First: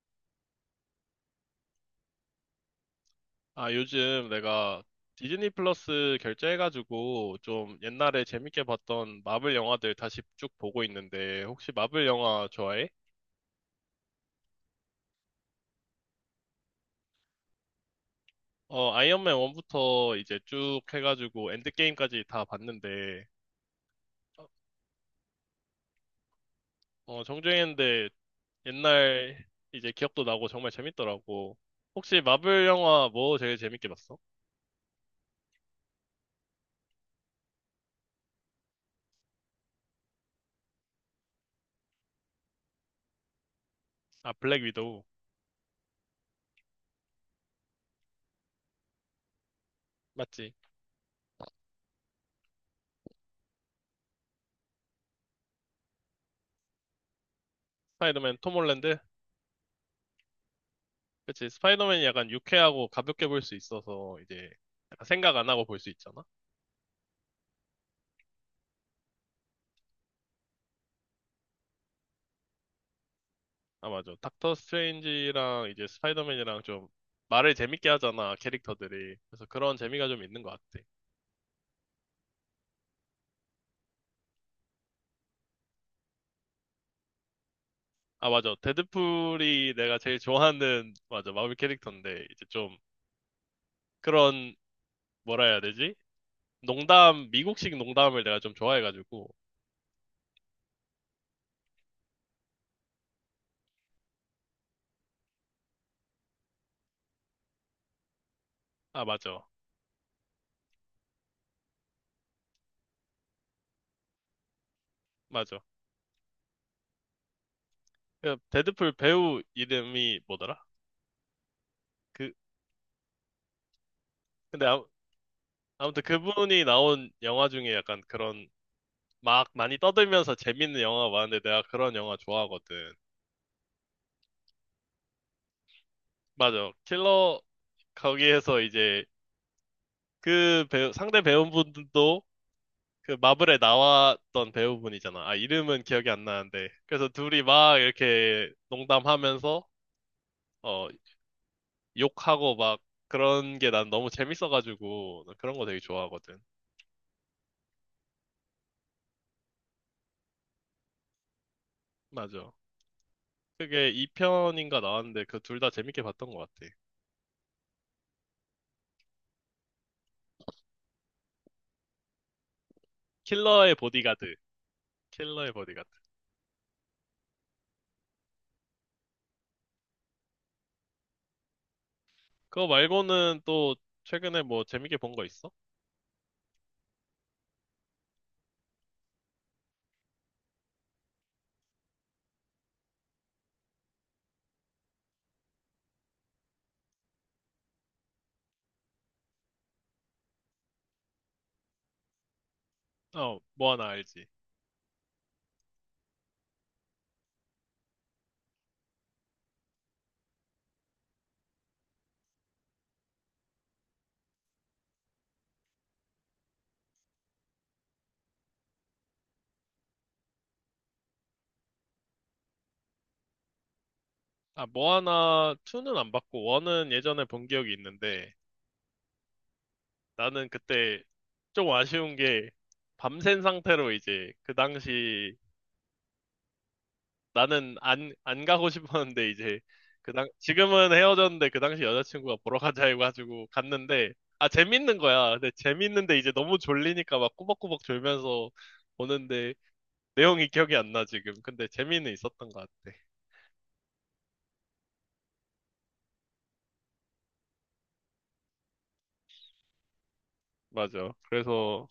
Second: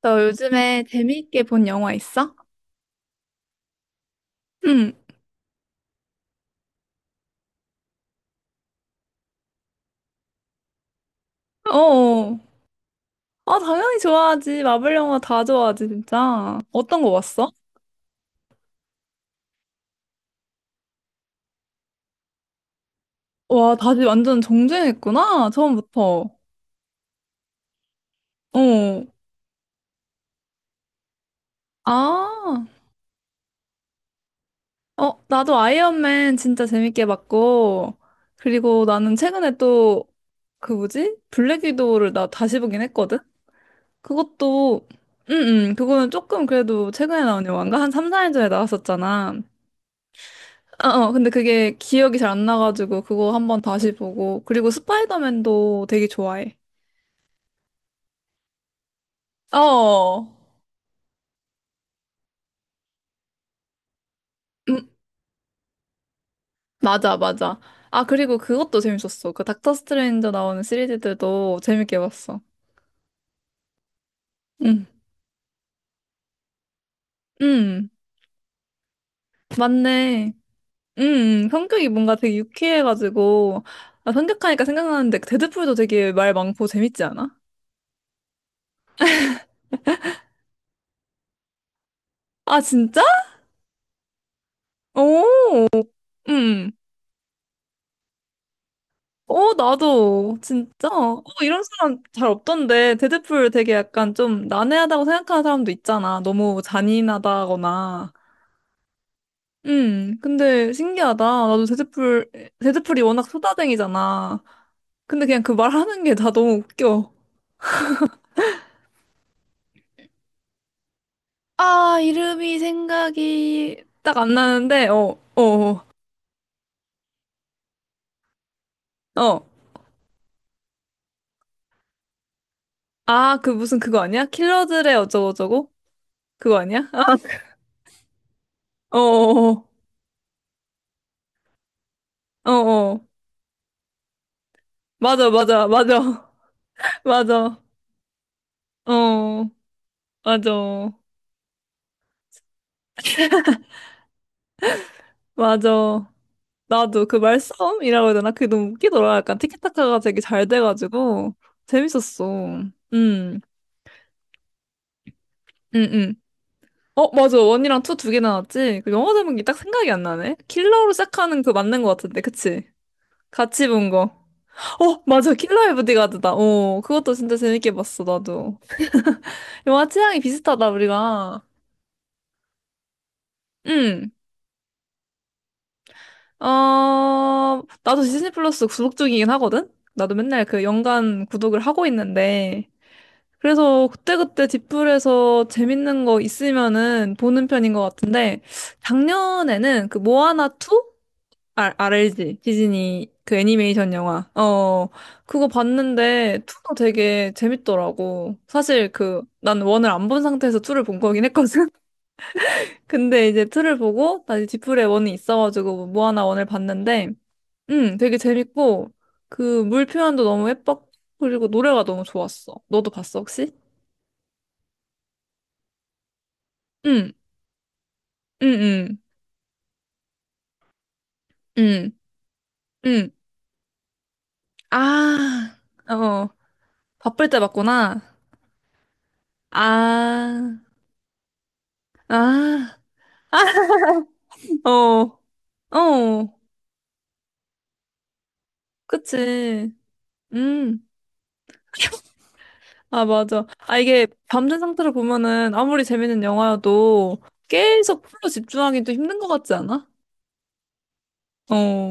너 요즘에 재미있게 본 영화 있어? 아, 요즘 내가 응. 디즈니 플러스 결제해가지고 좀 옛날에 재밌게 봤던 마블 영화들 다시 쭉 보고 있는데 혹시 마블 어. 영화 좋아해? 아, 당연히 좋아하지. 마블 영화 다 좋아하지, 진짜. 어떤 거 봤어? 어, 아이언맨 1부터 이제 쭉 해가지고 엔드게임까지 다 봤는데 와, 다시 완전 정주행했구나. 처음부터. 어, 정주행인데 어. 옛날 이제 기억도 나고 정말 재밌더라고. 혹시 마블 아. 영화 뭐 제일 재밌게 봤어? 어, 나도 아이언맨 진짜 재밌게 봤고. 그리고 나는 최근에 또, 그 뭐지? 블랙 위도우를 나 다시 보긴 했거든? 아, 블랙 그것도, 위도우. 응, 응. 그거는 조금 그래도 최근에 나온 영화인가? 한 3, 4년 전에 나왔었잖아. 맞지? 아, 어, 어, 근데 그게 기억이 잘 안 나가지고 그거 한번 다시 보고 그리고 스파이더맨도 되게 좋아해. 스파이더맨 톰 홀랜드? 어, 그치? 스파이더맨이 약간 유쾌하고 가볍게 볼 수 있어서 이제 음, 약간 생각 안 하고 볼 수 있잖아. 맞아, 맞아. 아, 그리고 그것도 재밌었어. 그 닥터 스트레인저 나오는 시리즈들도 재밌게 봤어. 아, 맞아. 닥터 응, 스트레인지랑 이제 스파이더맨이랑 좀 말을 응, 재밌게 하잖아, 캐릭터들이. 그래서 그런 재미가 좀 맞네. 있는 것 같아. 응, 성격이 뭔가 되게 유쾌해가지고 아, 생하니까 생각나는데 그 데드풀도 되게 말 많고 재밌지 않아? 아, 맞아. 데드풀이 내가 제일 좋아하는, 맞아, 마블 캐릭터인데, 이제 아, 좀 진짜? 그런, 뭐라 해야 오, 되지? 응. 농담, 미국식 농담을 내가 좀 좋아해가지고. 어, 나도, 진짜. 어, 이런 사람 잘 없던데. 데드풀 되게 약간 좀 난해하다고 생각하는 사람도 있잖아. 너무 잔인하다거나. 아, 맞아. 근데 신기하다. 나도 데드풀, 데드풀이 워낙 소다쟁이잖아. 근데 그냥 그 맞아. 말하는 게 다 너무 웃겨. 그 데드풀 배우 이름이 뭐더라? 아, 그, 이름이 생각이 딱 안 근데 나는데, 어, 어, 어. 아무튼 그분이 나온 영화 중에 약간 그런 어. 막 많이 떠들면서 재밌는 영화가 많은데 내가 그런 영화 좋아하거든. 아, 그 무슨 그거 아니야? 킬러들의 어쩌고저쩌고? 그거 맞아. 아니야? 아, 킬러 거기에서 어, 이제 어, 그 배우, 상대 배우분들도 어, 어. 어. 그 마블에 나왔던 배우분이잖아. 맞아, 아, 맞아, 이름은 기억이 안 맞아. 나는데. 그래서 둘이 맞아. 막 이렇게 어, 농담하면서 어, 맞아. 욕하고 막 그런 게 난 너무 재밌어가지고 나 그런 거 되게 맞아. 좋아하거든. 나도 그 말싸움이라고 해야 되나? 그게 너무 웃기더라. 약간 티키타카가 되게 잘 돼가지고 재밌었어. 맞아. 그게 2편인가 나왔는데 그 둘 다 재밌게 음. 봤던 것 같아. 어, 맞아. 원이랑 투 두 개 나왔지? 그 영화 제목이 딱 생각이 안 나네. 킬러로 시작하는 그 맞는 것 같은데, 그치? 같이 킬러의 본 거. 보디가드. 어, 맞아. 킬러의 킬러의 보디가드. 보디가드다. 어, 그것도 진짜 재밌게 봤어, 나도. 영화 취향이 비슷하다, 우리가. 그거 말고는 또 응. 최근에 뭐 재밌게 본 거 있어? 어, 나도 디즈니 플러스 구독 중이긴 하거든? 나도 맨날 그 연간 구독을 하고 있는데. 그래서 그때그때 뒷불에서 재밌는 거 있으면은 보는 편인 것 같은데, 작년에는 그 모아나 2? 아, RLG. 디즈니 그 어, 뭐 하나 애니메이션 알지? 영화. 어, 그거 봤는데 2도 되게 재밌더라고. 사실 그, 난 1을 안 본 상태에서 2를 본 거긴 했거든? 근데 이제 2를 보고, 다시 뒷불에 1이 있어가지고 모아나 1을 봤는데, 응, 되게 재밌고, 그, 물 표현도 너무 예뻤고, 그리고 노래가 너무 좋았어. 너도 봤어, 혹시? 아, 모아나 2는 안 봤고, 1은 응, 예전에 본 기억이 있는데, 응, 응, 나는 그때 좀 응, 아쉬운 게, 응. 밤샌 상태로 이제, 그 당시, 아, 어, 바쁠 때 나는 봤구나. 안, 안 가고 싶었는데, 이제, 아, 지금은 헤어졌는데, 그 당시 여자친구가 보러 아, 가자 해가지고 갔는데, 아, 재밌는 어, 거야. 근데 재밌는데, 어, 이제 너무 졸리니까 막 꾸벅꾸벅 졸면서 보는데, 그치. 내용이 기억이 음, 안 나, 지금. 근데 재미는 있었던 것 같아. 아, 맞아. 아, 이게 밤된 상태로 보면은 아무리 재밌는 영화여도 계속 풀로 집중하기도 힘든 것 같지 않아? 맞아. 어, 그래서,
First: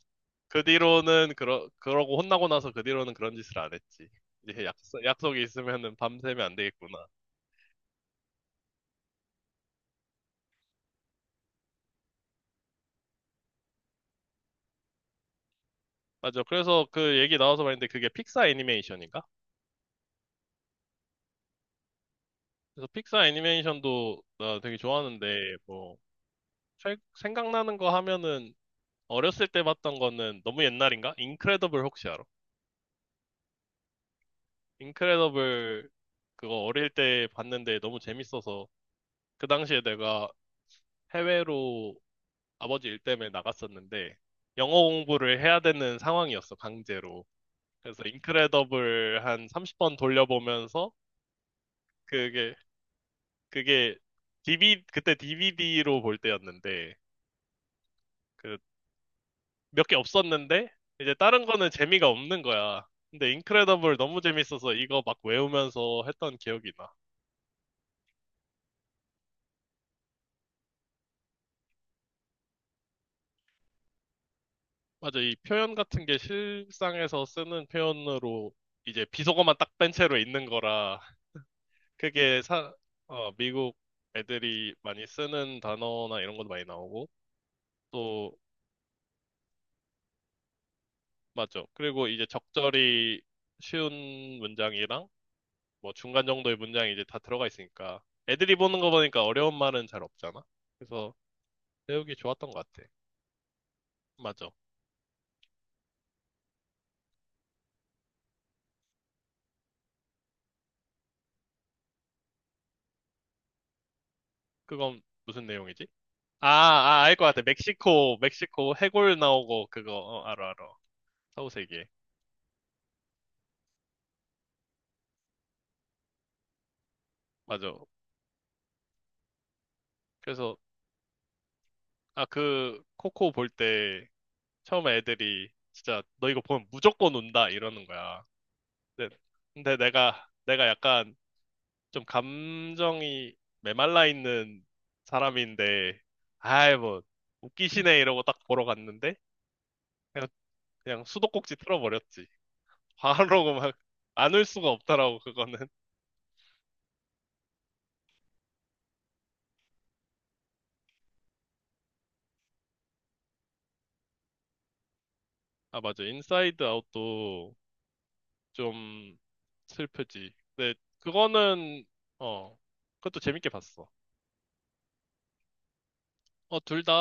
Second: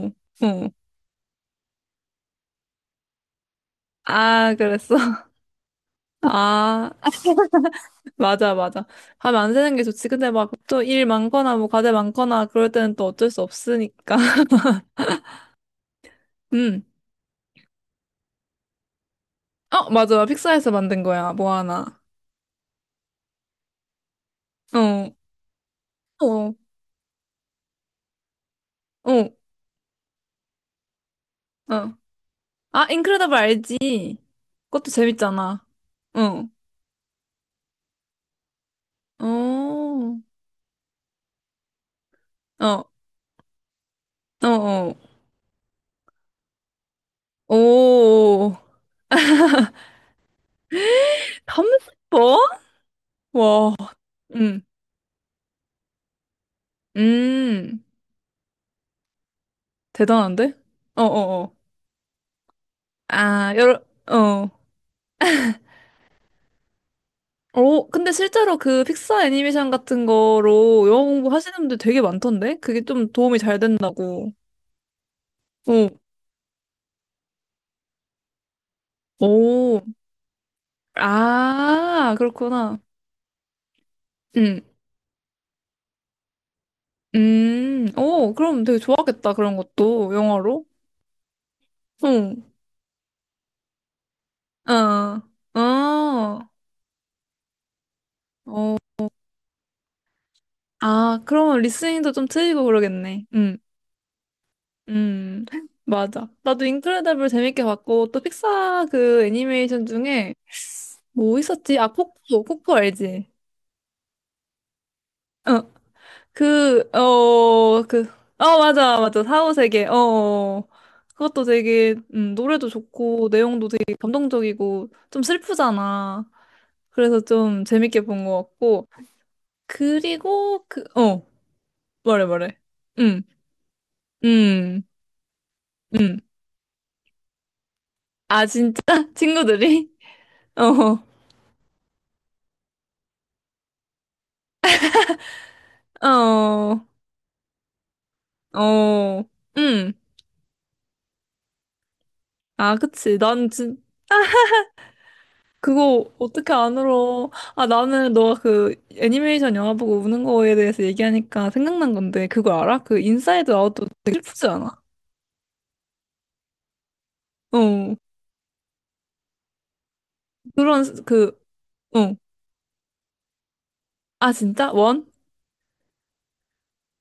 그 어. 뒤로는 그러고 혼나고 나서 그 뒤로는 그런 짓을 안 했지. 아, 이제 그랬어. 약속이 있으면은 밤새면 안 되겠구나. 아. 맞아, 맞아. 하면 안 새는 게 좋지. 근데 막 또 일 많거나 뭐 과제 많거나 그럴 때는 또 어쩔 수 없으니까. 맞아. 음. 그래서 그 얘기 나와서 말인데 그게 픽사 애니메이션인가? 어, 맞아. 픽사에서 만든 거야. 뭐 하나. 그래서 픽사 애니메이션도 나 되게 어. 좋아하는데 뭐 어. 생각나는 거 하면은 어. 어렸을 때 봤던 거는 너무 옛날인가? 인크레더블 어. 혹시 알아? 아, 인크레더블 알지? 그것도 재밌잖아. 인크레더블 어. 그거 어릴 때 봤는데 너무 재밌어서 어. 그 당시에 어. 내가 해외로 아버지 일 때문에 나갔었는데 어. 영어 어. 공부를 해야 되는 상황이었어, 강제로. 그래서 오. 인크레더블 한 30번 돌려보면서 컴스포? 그게 와. 그게 d 음. v 그때 DVD로 볼 때였는데 음. 그 몇 개 대단한데? 없었는데 어, 이제 어, 다른 어. 거는 재미가 없는 거야. 근데 아, 여러 인크레더블 너무 어. 재밌어서 이거 막 외우면서 했던 기억이 나. 어, 근데 실제로 그 픽사 애니메이션 같은 거로 영어 공부 하시는 분들 되게 많던데? 그게 좀 도움이 잘 된다고. 맞아, 이 표현 어, 같은 게 실상에서 쓰는 표현으로 이제 비속어만 딱 오, 뺀 채로 있는 거라 아, 그게 사, 그렇구나. 어, 미국 음, 애들이 많이 쓰는 단어나 이런 것도 많이 나오고, 오, 또, 그럼 되게 좋아하겠다, 그런 것도, 영어로. 맞죠. 그리고 이제 응, 적절히 쉬운 문장이랑, 어, 뭐 중간 어, 정도의 문장이 이제 다 들어가 있으니까, 애들이 어, 보는 거 보니까 어려운 말은 잘 없잖아. 그래서 아, 그러면 리스닝도 배우기 좀 좋았던 트이고 것 같아. 그러겠네. 맞아. 음, 맞아. 나도 인크레더블 재밌게 봤고, 또 픽사 그 애니메이션 중에 뭐 있었지? 아, 코코, 코코 알지? 그건 무슨 어. 내용이지? 아, 그, 아, 알 것 같아. 어, 그, 멕시코, 어, 멕시코 맞아, 해골 맞아. 나오고 사후세계, 어, 그거, 어, 알아, 어. 어. 알아. 그것도 서우세계. 되게, 노래도 좋고, 내용도 되게 감동적이고, 좀 슬프잖아. 그래서 좀 맞아. 재밌게 본 것 같고. 그래서, 그리고, 그, 어, 말해, 아, 말해. 그, 음, 코코 볼 때, 음, 처음에 애들이 진짜 음. 너 이거 보면 무조건 운다 이러는 거야. 아, 진짜? 근데, 근데 친구들이? 내가 내가 어, 약간 좀 감정이 메말라 있는 사람인데 아이 어, 뭐 웃기시네 이러고 딱 보러 갔는데 어, 음. 그냥, 그냥 수도꼭지 틀어버렸지. 아, 그치. 난, 바로 막 진, 안 울 수가 없더라고 그거는. 그거 어떻게 안 울어? 아, 나는 너가 그 애니메이션 영화 보고 우는 거에 대해서 얘기하니까 생각난 건데, 그거 알아? 그 인사이드 아웃도 되게 슬프지 않아? 아 맞아 인사이드 아웃도 어. 좀 슬프지. 근데 그런, 그, 그거는 어. 어 그것도 재밌게 봤어. 아, 진짜? 원? 어 둘 다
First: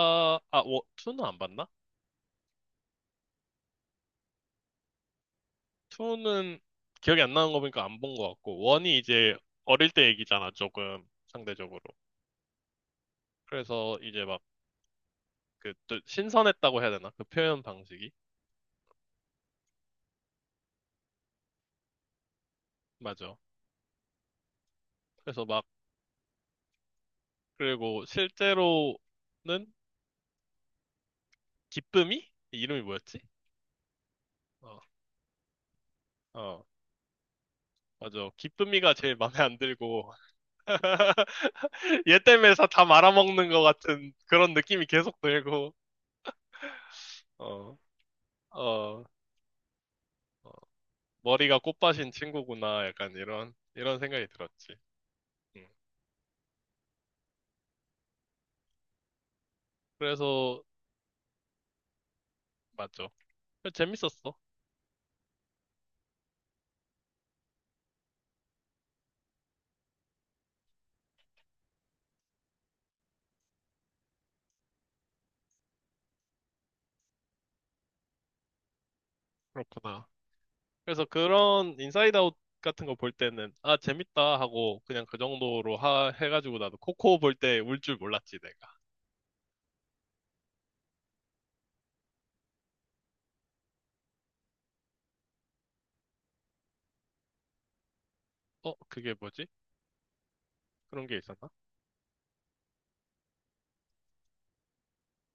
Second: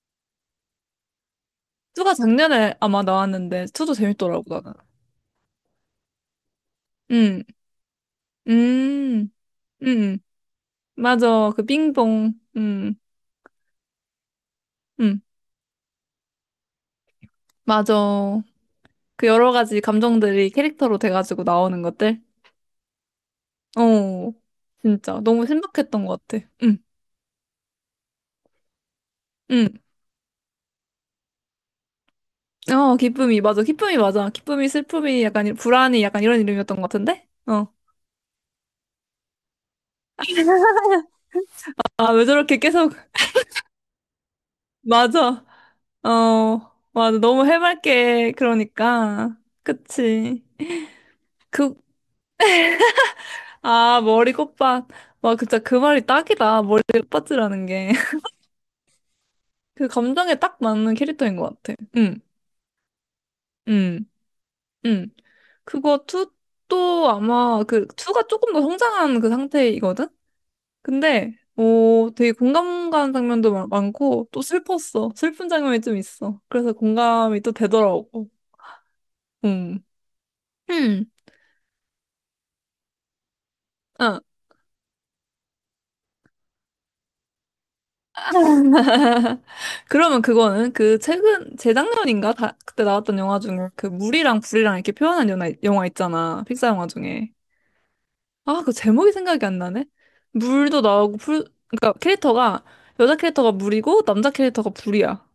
아 투는 안 봤나? 투가 작년에 아마 나왔는데, 투도 재밌더라고, 나는. 2는 기억이 안 응, 나는 거 보니까 안 본 거 같고, 1이 음, 이제 어릴 때 음, 얘기잖아, 조금, 맞아. 그 상대적으로. 빙봉, 그래서 이제 막, 음, 그, 또 신선했다고 해야 되나? 그 표현 맞아. 방식이? 그 여러 가지 감정들이 캐릭터로 돼가지고 나오는 것들? 맞아. 어, 진짜. 그래서 너무 막, 신박했던 것 같아. 응. 그리고 실제로는 응. 기쁨이? 이름이 어, 뭐였지? 기쁨이, 맞아. 기쁨이, 맞아. 기쁨이, 어, 슬픔이, 약간, 이- 불안이, 약간 이런 어, 이름이었던 것 같은데? 어. 맞아. 기쁨이가 제일 마음에 안 들고, 아, 얘 왜 때문에 저렇게 다 계속, 말아먹는 것 같은 그런 느낌이 계속 맞아. 들고, 어, 맞아. 너무 어, 해맑게, 어, 그러니까. 그치. 어, 머리가 그, 꽃밭인 친구구나, 약간 이런 아, 생각이 머리 들었지. 꽃밭. 와, 진짜 음. 그 말이 딱이다. 머리 꽃밭이라는 게. 그 감정에 딱 그래서 맞는 캐릭터인 것 같아. 응, 맞죠. 그래서 응, 재밌었어. 응. 그거 투 또 아마 그, 투가 조금 더 성장한 그 상태이거든? 근데 어 되게 공감 가는 장면도 많고 또 슬펐어. 슬픈 장면이 좀 있어. 그래서 공감이 또 되더라고. 음. 그렇구나. 그래서 음. 그런 인사이드 아웃 같은 거 볼 때는 아 아. 재밌다 하고 그냥 그 정도로 하 해가지고 나도 코코 볼 때 울 줄 몰랐지 내가. 그러면 그거는 그 최근 재작년인가 다, 그때 나왔던 영화 중에 그 물이랑 불이랑 이렇게 표현한 영화, 영화 있잖아. 픽사 영화 중에. 아, 그 어 제목이 그게 생각이 뭐지? 안 나네. 물도 그런 나오고 게 불 있었나? 그러니까 캐릭터가 여자 캐릭터가 물이고 남자 캐릭터가 불이야.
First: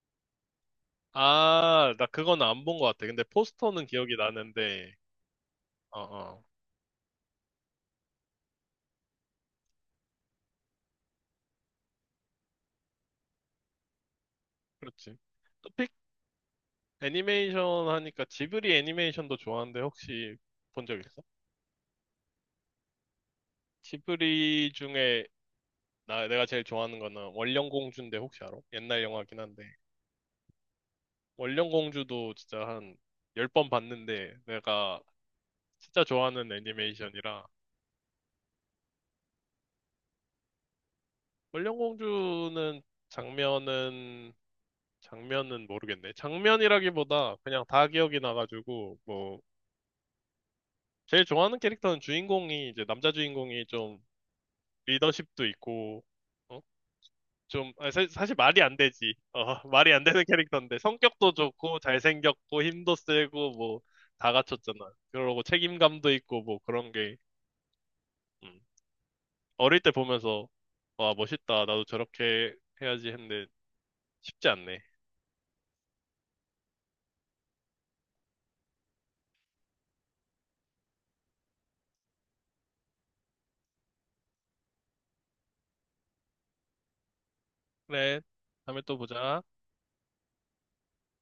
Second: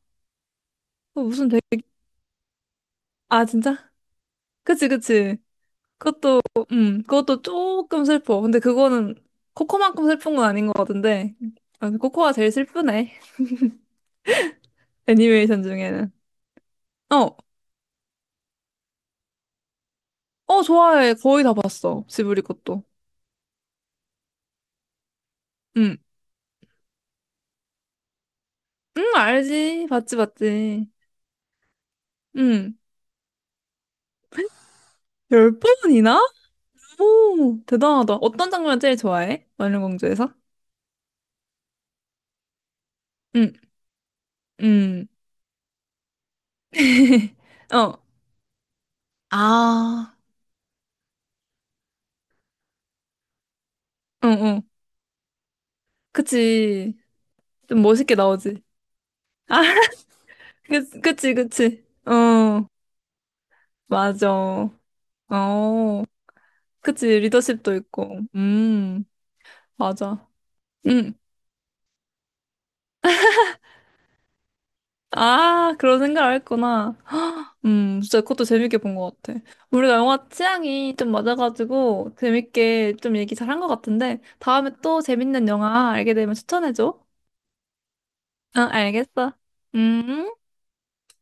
어, 무슨 되게 아 나 그건 안 본 것 같아. 근데 아, 포스터는 진짜? 기억이 그치, 나는데 그치. 그것도, 어어 그것도 조금 슬퍼. 근데 그거는 코코만큼 슬픈 건 아닌 것 같은데. 아, 코코가 제일 슬프네. 그렇지. 애니메이션 토픽 중에는. 어, 애니메이션 하니까 지브리 애니메이션도 좋아하는데 혹시 어, 본 적 좋아해. 있어? 거의 다 봤어. 지브리 것도. 지브리 중에 응, 나 내가 제일 좋아하는 거는 원령공주인데 혹시 알아? 응, 옛날 영화긴 한데. 알지. 봤지, 봤지. 원령공주도 진짜 응. 한 10번 봤는데 내가 열 진짜 번이나? 좋아하는 애니메이션이라 오, 대단하다. 어떤 장면 제일 좋아해? 마녀공주에서? 원령공주는 응, 장면은 응. 장면은 모르겠네. 장면이라기보다 그냥 다 어, 기억이 나가지고 뭐 아, 제일 좋아하는 캐릭터는 주인공이 이제 남자 주인공이 좀 응, 응. 리더십도 있고 어? 그치. 좀, 좀 아, 사, 멋있게 실 나오지. 말이 안 되지. 어, 아, 말이 안 되는 캐릭터인데, 그, 성격도 그치, 좋고, 그치. 잘생겼고, 어, 힘도 세고, 뭐, 맞아. 다 갖췄잖아. 그러고 어, 책임감도 있고, 뭐, 그런 그치, 게. 리더십도 있고. 음. 어릴 때 맞아. 보면서 음, 와 멋있다 나도 저렇게 해야지 했는데 쉽지 않네. 아, 그런 생각을 했구나. 헉, 진짜 그것도 재밌게 본 것 같아. 우리가 영화 취향이 좀 맞아가지고 재밌게 좀 얘기 잘 한 것 같은데, 다음에 또 재밌는 영화 알게 되면 추천해줘. 그래 응, 다음에 또 알겠어. 보자. 음.